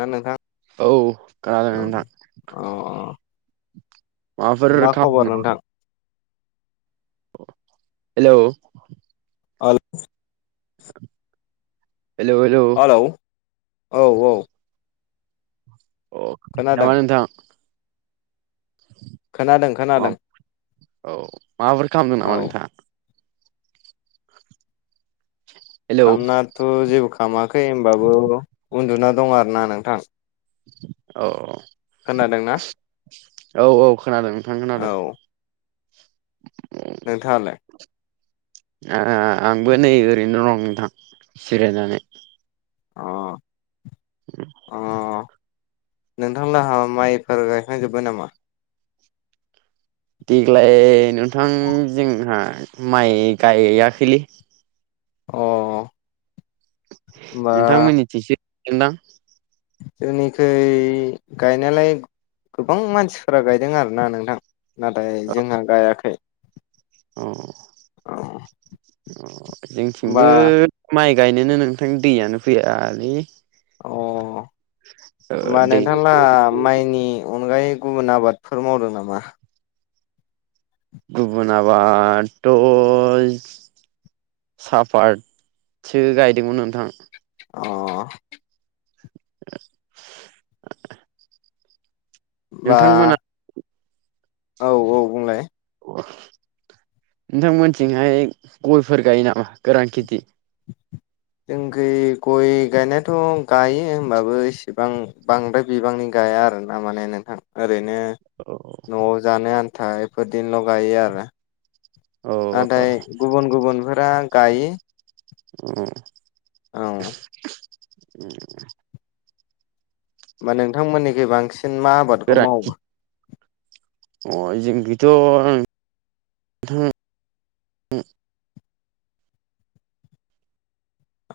ना नोंथां। औ खोनादों औ नोंथां अ माबाफोर अ मा खबर नोंथां खालामदोंनामा। हेल' आलौ। हेल' हेल' हेल' औ औ खोनायाखै खोनादों नामा नोंथां। खोनादों खोनादों। औ माबोरै खालामदों नामा औ नोंथाङा। हेलौ खामनाथ' जेबो खालामामाखै होनबाबो उन्दुना दं आरो ना नोंथां। औ। खोनादों ना। औ औ खोनादों नोंथां खोनादों। औ नोंथाङालाय। आंबो नै ओरैनो दं नोंथां जिरायनानै। अ अ। नोंथां लाहा माइफोर गायखां जोबाय नामा। देग्लाय नोंथां जोंहा माइ गायाखैलै। अ। नोंथांमोननिथिं सो गायदोंदां। जोंनिखै गायनायालाय गोबां मानसिफोरा गायदों आरोना नोंथां। नाथाय जोंहा गायाखै। अ औ अ होमबा जोंथिंबो। माइ गायनोनो नोंथां दैयानो फैयालै। अ ओ होमबा दै नोंथां लाहा। माइनि अनगायै गुबुन आबादफोर मावदों नामा। गुबुुन आबादथ'। सापातसो गायदोंमोन नोंथां। अ। ओ बा। औ औ बुंलाय। नोंथांमोनथिंहाय गयफोर गायो नामा गोरान खेथि। [unintelligible] जोंनिखै गय गय गायनायाथ' गायो होमबाबो एसेबां बांद्राय बिबांनि गाया आरो ना माने नोंथां। ओरैनो औ न'आव जानो आन्था बेफोरदिनोल' गायो आरो। अ नाथाय गुबुन गुबुनफोरा गायो। अ। औ होमबा नोंथांमोननिखुइ बांसिन मा आबादखौ गोरान मावो। अ जों बेथ' आं।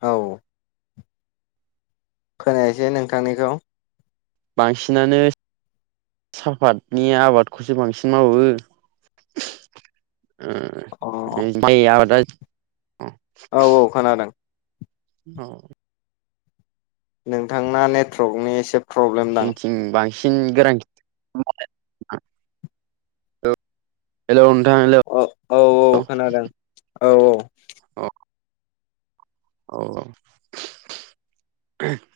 औ खोनायसै नोंथांनिखौ। बांसिनानो। सापातनि आबादखौसो बांसिन मावो। अ आ [unintelligible] औ औ खोनादों ओ। नोंथांना नेटवर्कनि एसे प्रब्लेम दां। ओम बांसिन गोरोन हेलौ नोंथां हेलौ औ औ औ खोनादों औ औ अ औ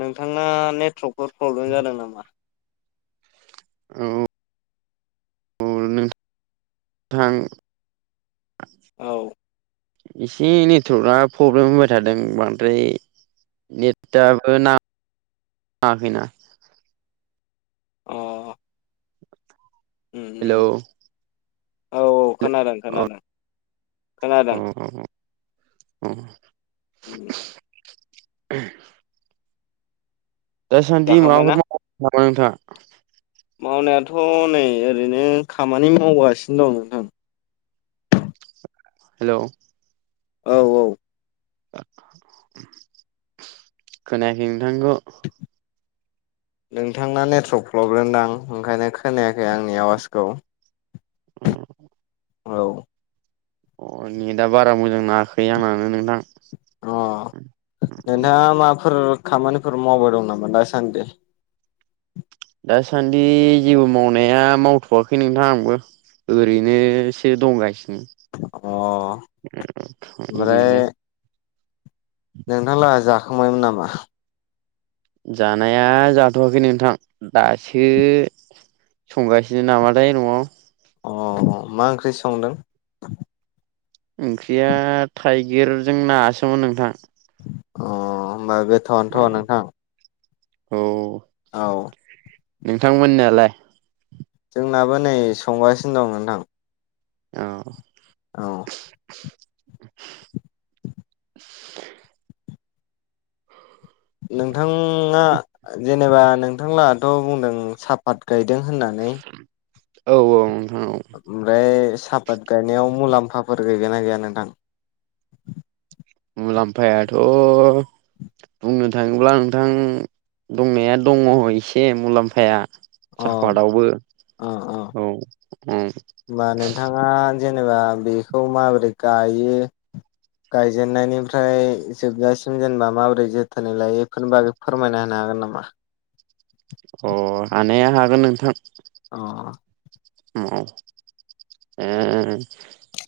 नोंथाना नेटवर्कफोर प्रब्लेम जादों नामा औ औ [unintelligible] औ एसे नेटवारर्कआ प्रब्लेम होबाय थादों बांद्राय नेथाबो ना ङाखैना अ उम उम हेलौ औ औ खोनादों अ खोनादों अ खोनादों अ उ दासान्दि माबाफोर जाखांबायना माव नामा नोंथां मावनायाथ' नै ओरैनो खामानि मावगासिनो दं नोंथां हेलौ औ औ खोनायाखै नोंथांनिखौ नोंथांना नेटवर्क प्रब्लेम दां ओंखायनो खोनायाखै आंनि आवाजखौ ओम औ अ नेटआ बारा मोजां नाङाखै आंनानो नोंथां अ नोंथाङा माबाफोर खामानिफोर मावबाय दं नामा दासान्दि दासान्दि जेबो मावनाया मावथ'वाखै नोंथां आंबो ओरैनोसो दंगासिनो अ ओमफ्राय [inaudible] नोंथांलाहा जाखांबायमोन नामा? जानाया जाथ'वाखै नोंथां दासो संगासिनो नामाथाय न'आव अ मा ओंख्रि संदों? ओंख्रिया थाइगिरजों नासोमोन नोंथां अ होमबा बेथ'आनोथ' नोंथां औ औ नोंथांमोननालाय जोंनाबो नै संगासिनो दं नोंथां औ औ नोंथाङा जेनेबा नोंथांलाहाथ' बुंदों सापात गायदों होननानै औ औ नोंथां औ ओमफ्राय सापात गायनायाव मुलाम्फाफोर गैगोना गैया नोंथां मुलाम्फायाथ' बुंनो थाङोब्ला नोंथां दंनाया दङ एसे मुलाम्फाया अ सापातआवबो औ ओम होनबा नोंथाङा जेनेबा बेखौ माबोरै गायो गायजेननायनिफ्राय जोबजासिम जेनेबा माबोरै जोथोनै लायो एफोरनि बागै फोरमायना होनो हागोन नामा? अ हानाया हागोन नोंथां। अ औ औ ओ ओम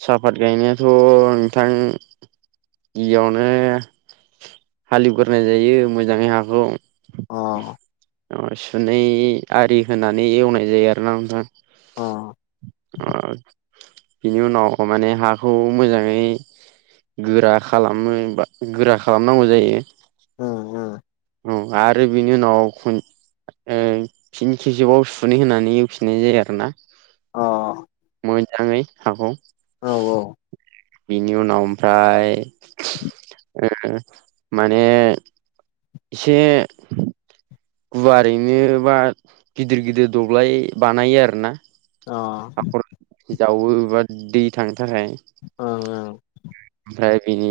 सापात गायनायाथ' नोंथां? गिबियावनो हालेवग्रोनाय जायो मोजांङै हाखौ अ ओ सुनै आरि होनानै एवनाय जायो आरोना नोंथां। अ ओ बिनि उनाव माने हाखौ मोजांङै। गोरा खालाम बा गोरा खालामनांगौ जायो। उम उम औ आरो बिनि उनाव खन ओम फिन खिबसेबाव सुनै होनानै एवफिननाय जायो आरो ना। अ मोजांङै हाखौ औ औ बिनि उनाव ओमफ्राय ओ माने एसे गुवार ओरैनो बा गिदिर गिदिर दबलाय बानायो आरो ना। अ खर' जावो बा दै थांनो थाखाय। ओं ओं ओमफ्राय बिनि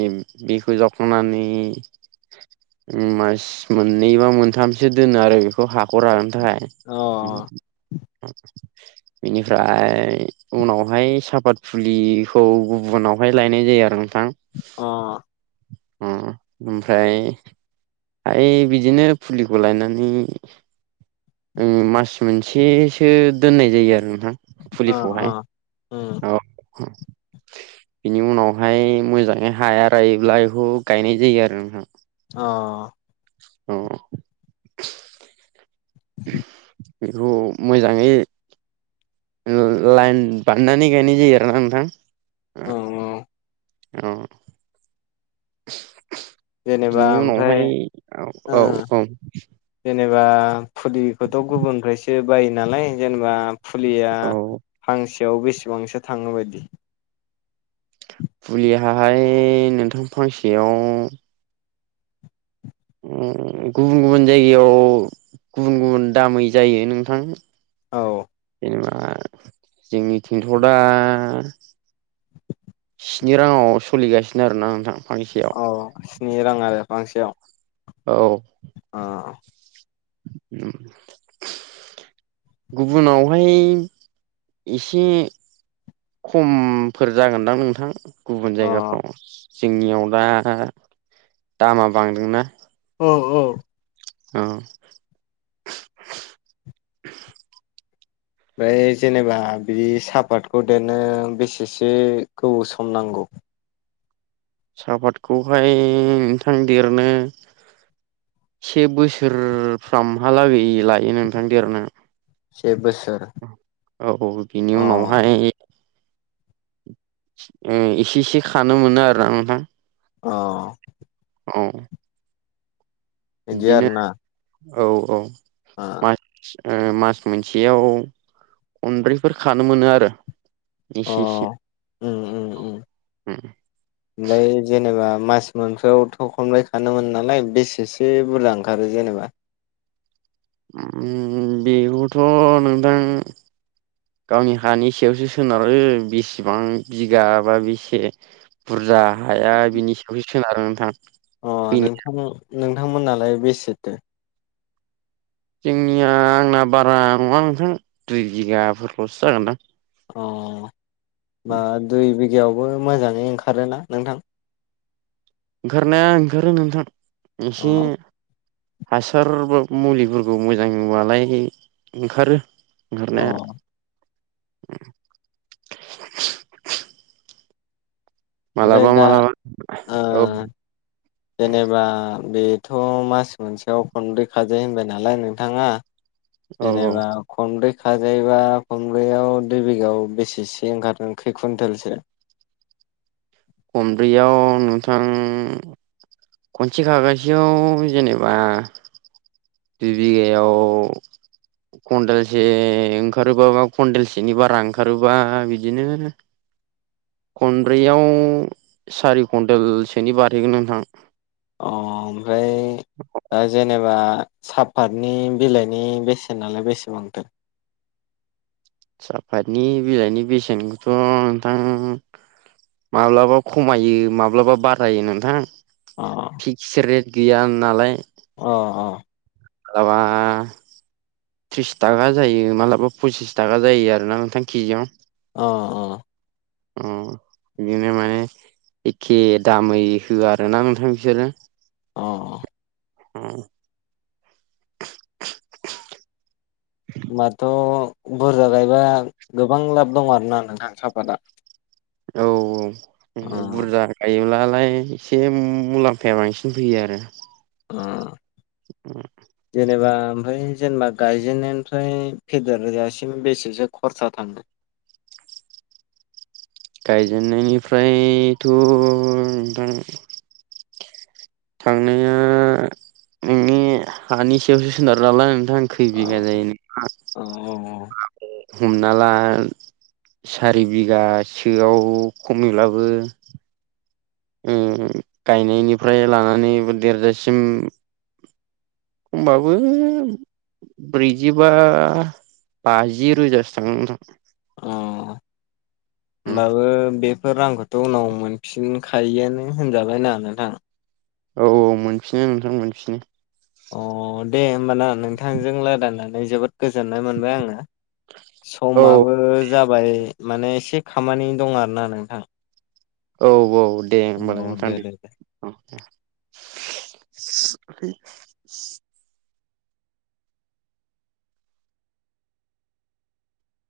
बिखौ जावखांनानै मास मोननैबा मोनथामसो दोनो आरो बेखौ हाखौ राननो थाखाय। ओम बेनिफ्राय उनावहाय सापात फुलिखौ गुबुनावहाय लायनाय जायो आरो। नोंथां? अ अ ओमफ्राय माने बिदिनो फुलिखौ लायनानै मास मोनसेसो दोननाय जायो आरो नोंथां। अ फुलिखौहाय उम औ बिनि उनाव हाय मोजांङै हाया रायोब्ला बेखौ गायनाय जायो आरो ना नोंथां। अ औ बेखौ मोजांङै लाइन बानायनानै गायनाय जायो आरोना नोंथां। औ औ जेनेबा बेनि ओमफ्राय उनावहाय औ ओ औ औ जेनेबा फुलिखौथ' गुबुननिफ्रायसो बायो नालाय जेनेबा फुलिया औ फांसेयाव बेसेबांसो थाङो बायदि? फुलिहाहाय नोंथां फांसेयाव गुबुन गुबुन जायगायाव गुबुन गुबुन दामै जायो नोंथां। औ जेनेबा जोंनिथिंथ' दा स्नि रांङाव सलिगासिनो आरोना नोंथां फांसे अह स्नि रां आरो फांसेयाव। औ आ उम गुबुनावहाय एसे खमफोर जागोनदां नोंथां गुबुन अ औ जायगाफ्राव जोंनियाव दा दा दामा बांदोंना औ औ उम ओमफ्राय जेनेबा बि सापातखौ देरनो बेसेसो गोबाव सम नांगौ सापातखौहाय नोंथां देरनो से बोसोरफ्रामहालागै लायो नोंथां देरनो सेे बोसोर औ औ बिनि अ उनावहाय उम इसे इसे खानो मोनो आरो नोंथां अ औ बिदि बिदिनो आरोना औ औ आ मास ओ मास मोनसेयाव खनब्रैफोर खानो मोनो आरो अ एसे एसे उम उम उम [unintelligible] [inaudible] ओमफ्राय जेनेबा मास मोनफाआव'थ खनबाय खानो मोनो नालाय बेसेसो बुरजा ओंखारो जेनेबा उम बेबोथ' नोंथां गावनि हानि सायावसो सोनारो बेसेबां बिगा बा बेसे बुरजा हाया बिनि सायावसो सोनारो नोंथां अह फैनाया नोंथां नोंथांमोननालाय बेसेथो जोंनिया आंना बारा नङा नोंथां दुइ बिगाफोरल'सो जागोनदां अह होमबा दुइ बिगायावबो मोजाङै ओंखारोना नोंथां ओंखारनाया ओंखारो नोंथां अ एसे हासार बा मुलिफोरखौ मोजां होबालाय ओंखारो अ ओंखारनाया ओमफ्राय मालाबा दा मालाबा ओ औ जेनेबा बेथ' मास मोनसेयाव खनब्रै खाजायो होनबाय नालाय नोंथाङा औ औ जेनबा खनब्रै खाजायोबा खनब्रैयाव दुइ बिगायाव बेसेसो ओंखारो खै कुन्टेलसो खनब्रैयाव नोंथां खनसे खागासेयाव जेनेबा दुइ बिगायाव कन्देलसे ओंखारोबा बा कन्देलसेनि बारा ओंखारोबा बिदिनो [inaudible] खनब्रैयाव सारि कन्टेलसोनि बारहैगोन नोंथां अह ओमफ्राय दा जेनेबा साफातनि बिलाइनि बेसेन नालाय बेसेबांथो साफातनि बिलाइनि बेसेनखौथ' नोंथां माब्लाबा खमायो माब्लाबा बारायो नोंथां अ फिक्स रेट गैया नालाय अ अ लाबा थ्रिस थाखा जायो मालाबा पसिस थाखा जायो आरोना नोंथां केजियाव अ अ अ बिदिनो माने एखे दामै होआ आरोना नोंथां बिसोरजों। अ। [unintelligible] होनोमबाथ' बुरजा गायबा गोबां लाब दं आरोना नोंथां साफातआ। औ औ बुरजा गायोब्लालाय एसे मुलाम्फाया बांसिन फैयो आरो। [unintelligible] [unintelligible] जेनेबा ओमफ्राय जेनेबा गायजेननायनिफ्राय फेदेरजासिम बेसेसो खरसा थाङो? गायजेननायनिफ्रायथ' नोंथां। थांनो हानि सायावसो सोनारनाला नोंथां खै अ बिगा जायो। अ औ [unintelligible] हमना ला सारि बिगासोआव खमैब्लाबो गायनायनिफ्राय लानानै देरजासिम एखमबाबो ब्रैजिबा बाजि रोजासो थांनो थां अ नोंथां होनोमब्लाबो बे बेफोर रांखौथ' उनाव मोनफिनखायोआानो होनजाबायनाङा नोंथां। औ औ मोनफिनो नोंथां मोनफिनो। अ दे होमबाना नोंथांजों रायदनानै जोबोद गोजोननाय मोनबाय आङो औ समाबो जाबाय माने एसे खामानि दं आरो ना नोंथां। औ औ दे होमबालाय नोंथां दे। [unintelligible]